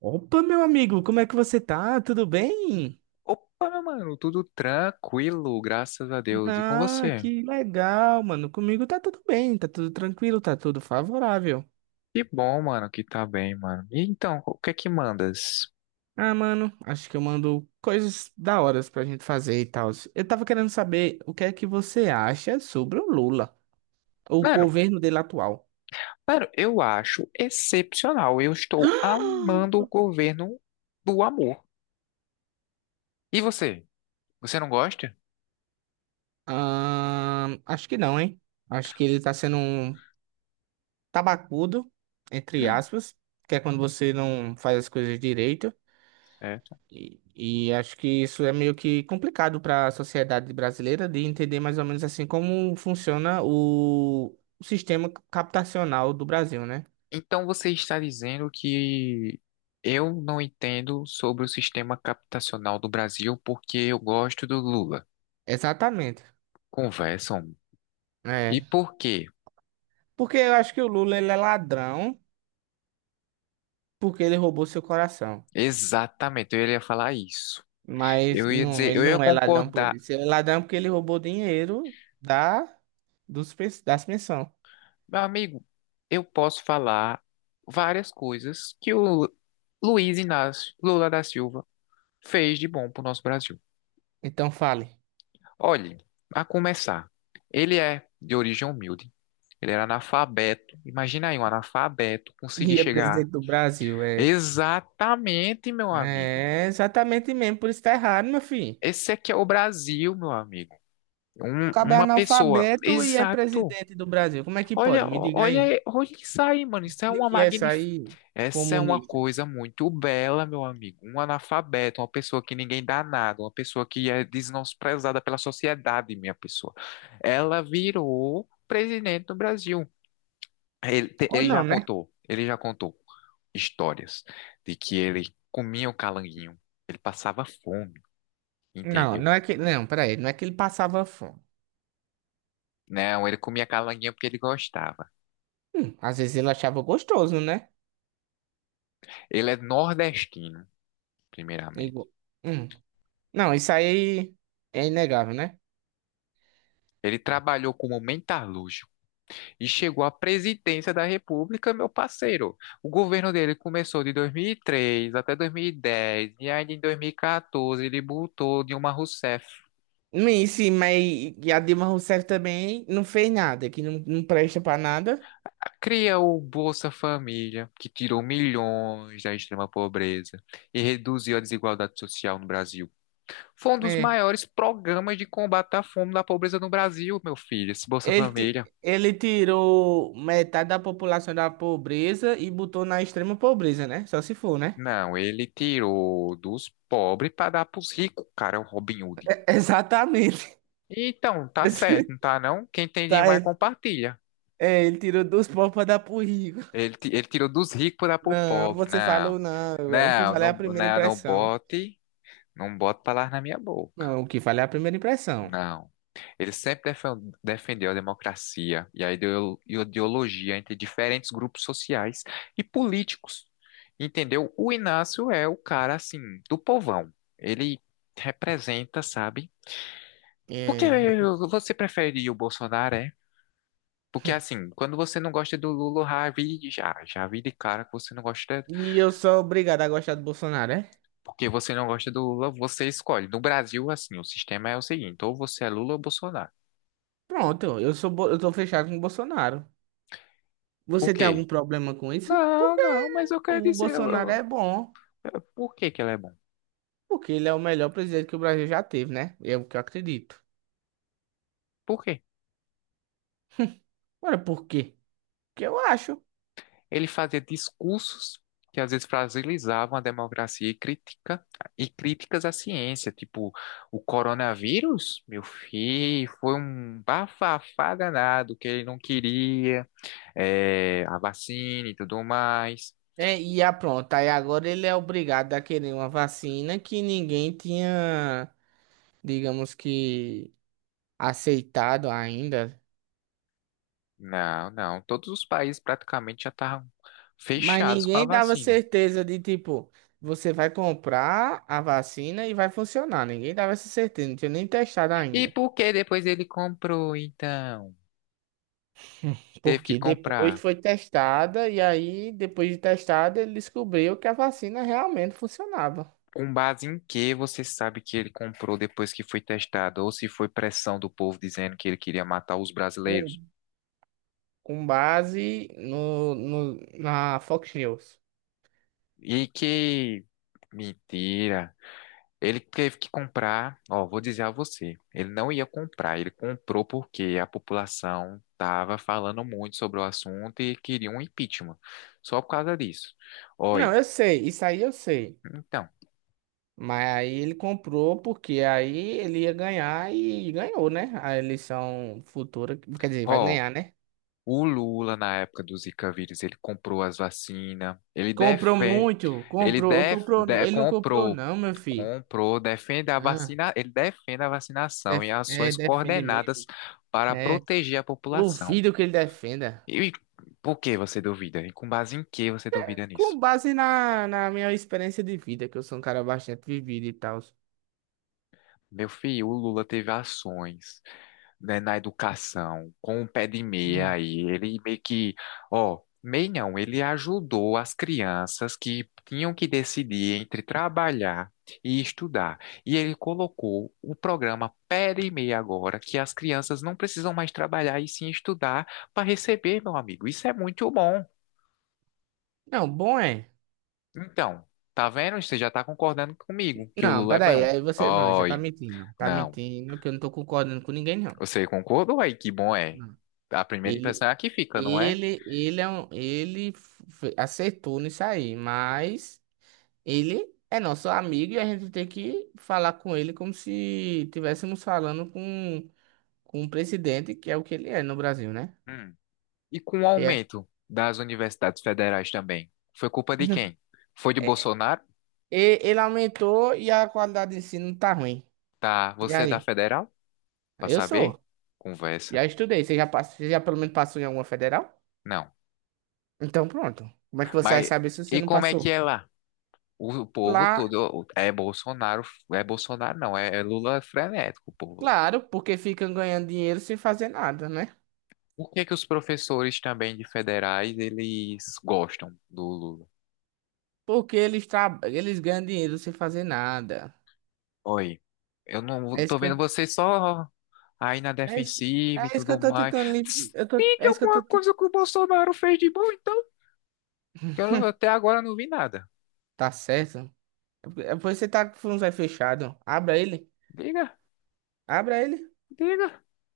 Opa, meu amigo, como é que você tá? Tudo bem? Opa, mano, tudo tranquilo, graças a Deus. E com Ah, você? que legal, mano. Comigo tá tudo bem, tá tudo tranquilo, tá tudo favorável. Que bom, mano, que tá bem, mano. E então, o que é que mandas? Ah, mano, acho que eu mando coisas da hora pra gente fazer e tal. Eu tava querendo saber o que é que você acha sobre o Lula, o Mano, governo dele atual. mano, eu acho excepcional. Eu estou amando o governo do amor. E você? Você não gosta? Ah, acho que não, hein? Acho que ele tá sendo um tabacudo, entre aspas, que é quando você não faz as coisas direito. Certo. E acho que isso é meio que complicado para a sociedade brasileira de entender mais ou menos assim como funciona o sistema captacional do Brasil, né? Então você está dizendo que eu não entendo sobre o sistema captacional do Brasil porque eu gosto do Lula. Exatamente. Conversam. É. E por quê? Porque eu acho que o Lula ele é ladrão porque ele roubou seu coração. Exatamente, eu iria falar isso. Mas Eu ia não, dizer, ele eu ia não é ladrão por concordar. isso. Ele é ladrão porque ele roubou dinheiro da, das pensões. Meu amigo, eu posso falar várias coisas que o Luiz Inácio Lula da Silva fez de bom pro nosso Brasil. Então fale. Olhe, a começar, ele é de origem humilde, ele era analfabeto. Imagina aí um analfabeto conseguir E é chegar. presidente do Brasil, é. Exatamente, meu amigo. É exatamente mesmo, por isso tá errado, meu filho. Esse aqui é o Brasil, meu amigo. Um- Cabo é uma pessoa, analfabeto e é exato. presidente do Brasil. Como é que pode? Olha, Me diga aí. olha, olha isso aí, mano. Isso é uma Explique essa magnificência. aí, Essa é uma comunista. coisa muito bela, meu amigo. Um analfabeto, uma pessoa que ninguém dá nada, uma pessoa que é desprezada pela sociedade, minha pessoa. Ela virou presidente do Brasil. Ele, te- Ou não, né? Ele já contou histórias de que ele comia o calanguinho, ele passava fome, entendeu? Não, peraí. Não é que ele passava fome. Não, ele comia calanguinho porque ele gostava. Às vezes ele achava gostoso, né? Ele é nordestino, primeiramente. Igual. Hum. Não, isso aí é inegável, né? Ele trabalhou como metalúrgico e chegou à presidência da República, meu parceiro. O governo dele começou de 2003 até 2010, e ainda em 2014 ele botou Dilma Rousseff. Sim, mas e a Dilma Rousseff também não fez nada, que não presta pra nada. Cria o Bolsa Família, que tirou milhões da extrema pobreza e reduziu a desigualdade social no Brasil. Foi um dos É. maiores programas de combate à fome e da pobreza no Brasil, meu filho, esse Bolsa Família. Ele tirou metade da população da pobreza e botou na extrema pobreza, né? Só se for, né? Não, ele tirou dos pobres para dar para os ricos, cara, é o Robin Hood. Exatamente. Então, tá certo, não tá não? Quem tem Tá, demais ele, compartilha. é, ele tirou dos pobres para dar pro rico. Ele tirou dos ricos para pro Não, pobre. você Não, falou não. O que não, vale é a não, primeira não, não impressão. bote, não bote palavras na minha boca. Não, o que vale é a primeira impressão. Não. Ele sempre defendeu a democracia e a ideologia entre diferentes grupos sociais e políticos. Entendeu? O Inácio é o cara, assim, do povão. Ele representa, sabe? Porque É. Você prefere o Bolsonaro? Porque assim, quando você não gosta do Lula, já vi de cara que você não gosta, E eu sou obrigado a gostar do Bolsonaro, é? porque você não gosta do Lula, você escolhe. No Brasil, assim, o sistema é o seguinte, ou você é Lula ou Bolsonaro. Pronto, eu tô fechado com o Bolsonaro. Por Você tem algum quê? problema com isso? Não, Porque não, mas eu quero o dizer, Bolsonaro é bom. Por que que ele é bom? Porque ele é o melhor presidente que o Brasil já teve, né? É o que eu acredito. Por quê? Agora, por quê? Porque eu acho. Ele fazia discursos que às vezes fragilizavam a democracia e crítica, e críticas à ciência, tipo, o coronavírus, meu filho, foi um bafafá danado que ele não queria a vacina e tudo mais. É, pronto, aí agora ele é obrigado a querer uma vacina que ninguém tinha, digamos que, aceitado ainda. Não, não. Todos os países praticamente já estavam Mas fechados com a ninguém dava vacina. certeza de, tipo, você vai comprar a vacina e vai funcionar. Ninguém dava essa certeza, não tinha nem testado E ainda. por que depois ele comprou, então? Teve que Porque depois comprar. foi testada e aí, depois de testada, ele descobriu que a vacina realmente funcionava. Com base em que você sabe que ele comprou depois que foi testado? Ou se foi pressão do povo dizendo que ele queria matar os brasileiros? Com, com base na Fox News. E que. Mentira. Ele teve que comprar, ó, vou dizer a você, ele não ia comprar, ele comprou porque a população estava falando muito sobre o assunto e queria um impeachment, só por causa disso. Oi, Não, eu sei, isso aí eu sei. então, Mas aí ele comprou porque aí ele ia ganhar e ganhou, né? A eleição futura, quer dizer, vai ó, ganhar, né? o Lula na época do Zika vírus, ele comprou as vacinas, ele Comprou defende, muito, ele comprou, def, comprou, de- ele não comprou comprou, não, meu filho. comprou, defende a Ah, vacina, ele defende a vacinação e é, ações defende coordenadas mesmo. para É, proteger a população. duvido que ele defenda. E por que você duvida? E com base em que você duvida nisso? Com base na minha experiência de vida, que eu sou um cara bastante vivido e tal. Meu filho, o Lula teve ações, né, na educação, com o pé de meia Hum. aí. Ele meio que, ó, meio não, ele ajudou as crianças que tinham que decidir entre trabalhar e estudar. E ele colocou o programa pé de meia agora, que as crianças não precisam mais trabalhar e sim estudar para receber, meu amigo. Isso é muito bom. Não, bom é. Então, tá vendo? Você já tá concordando comigo que o Não, Lula é peraí, bom. aí você, não, já tá Oi, mentindo. Tá não. mentindo que eu não tô concordando com ninguém, não. Você concordou aí que bom é? Não. A primeira Ele, impressão é a que fica, não é? É um, aceitou nisso aí, mas ele é nosso amigo e a gente tem que falar com ele como se estivéssemos falando com o presidente, que é o que ele é no Brasil, né? Hum. E com o É. aumento das universidades federais também, foi culpa de quem? Foi de É, Bolsonaro? Ele aumentou e a qualidade de ensino tá ruim. Tá, E você é da aí? federal? Pra Eu saber? sou. Conversa. Já estudei. Você já pelo menos passou em alguma federal? Não. Então pronto. Como é que você vai Mas saber se você e não como é que passou? é lá? O povo Lá, todo é Bolsonaro não, é Lula frenético, o povo. claro, porque ficam ganhando dinheiro sem fazer nada, né? Por que que os professores também de federais, eles gostam do Lula? Porque eles ganham dinheiro sem fazer nada. Oi, eu É não isso tô que vendo eu... você só aí na É isso... defensiva e é isso que tudo eu tô mais. tentando. Tem É isso que eu alguma tô. coisa que o Bolsonaro fez de bom, então? Que eu não- Até agora não vi nada. Tá certo? É porque você tá com o fundo fechado. Abra ele. Diga, Abra ele. diga.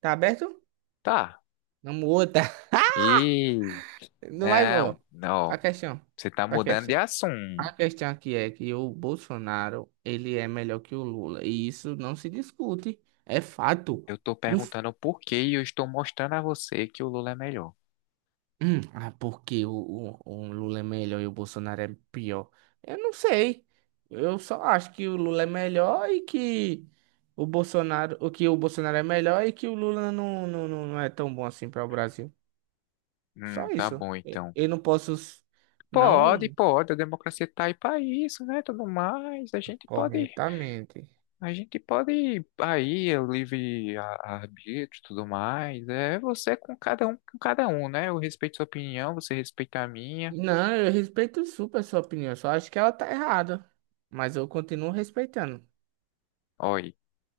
Tá aberto? Tá. Não muda. E Não vai, não, ó. A não. questão. Você tá A mudando de questão. A assunto. questão aqui é que o Bolsonaro, ele é melhor que o Lula. E isso não se discute. É fato. Eu tô perguntando por que e eu estou mostrando a você que o Lula é melhor. Ah, porque o Lula é melhor e o Bolsonaro é pior? Eu não sei. Eu só acho que o Lula é melhor e que o Bolsonaro, o Bolsonaro é melhor e que o Lula não é tão bom assim para o Brasil. Só Tá isso. bom então. Eu não posso, Pode, não pode, a democracia está aí para isso, né? Tudo mais, a gente pode, corretamente. a gente pode aí o livre arbítrio, tudo mais. É você com cada um, né? Eu respeito sua opinião, você respeita a minha. Não, eu respeito super a sua opinião. Só acho que ela tá errada. Mas eu continuo respeitando. Olha,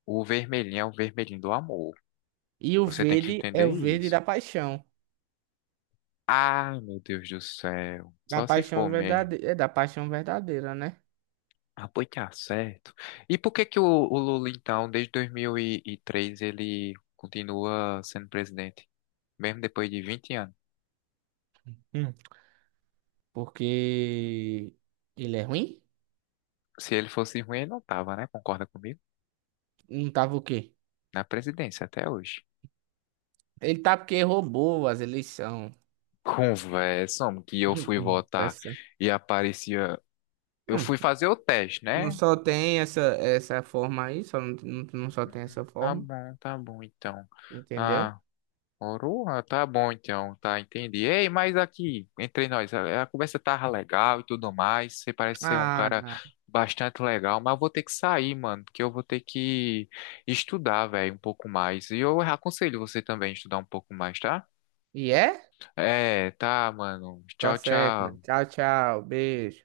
o vermelhinho é o vermelhinho do amor. E o Você tem que verde é entender o verde isso. da paixão. Ai, meu Deus do céu. Só se for mesmo. É da paixão verdadeira, né? Ah, pois tá certo. E por que que o Lula, então, desde 2003, ele continua sendo presidente? Mesmo depois de 20 anos. Hum. Porque ele é ruim? Se ele fosse ruim, ele não tava, né? Concorda comigo? Não tava o quê? Na presidência até hoje. Ele tá porque roubou as eleições. Conversa, homem, que eu fui Vai votar ser. e aparecia. Eu Não, fui fazer o teste, não né? só tem essa forma aí, só não, não, não só tem essa forma, Tá bom, então. entendeu? Ah, Oroa, tá bom, então, tá, entendi. Ei, mas aqui, entre nós, a conversa tava legal e tudo mais. Você parece ser um Ah, cara bastante legal, mas eu vou ter que sair, mano, porque eu vou ter que estudar, velho, um pouco mais. E eu aconselho você também a estudar um pouco mais, tá? e é? É, tá, mano. Tá Tchau, certo, mano. tchau. Tchau, tchau. Beijo.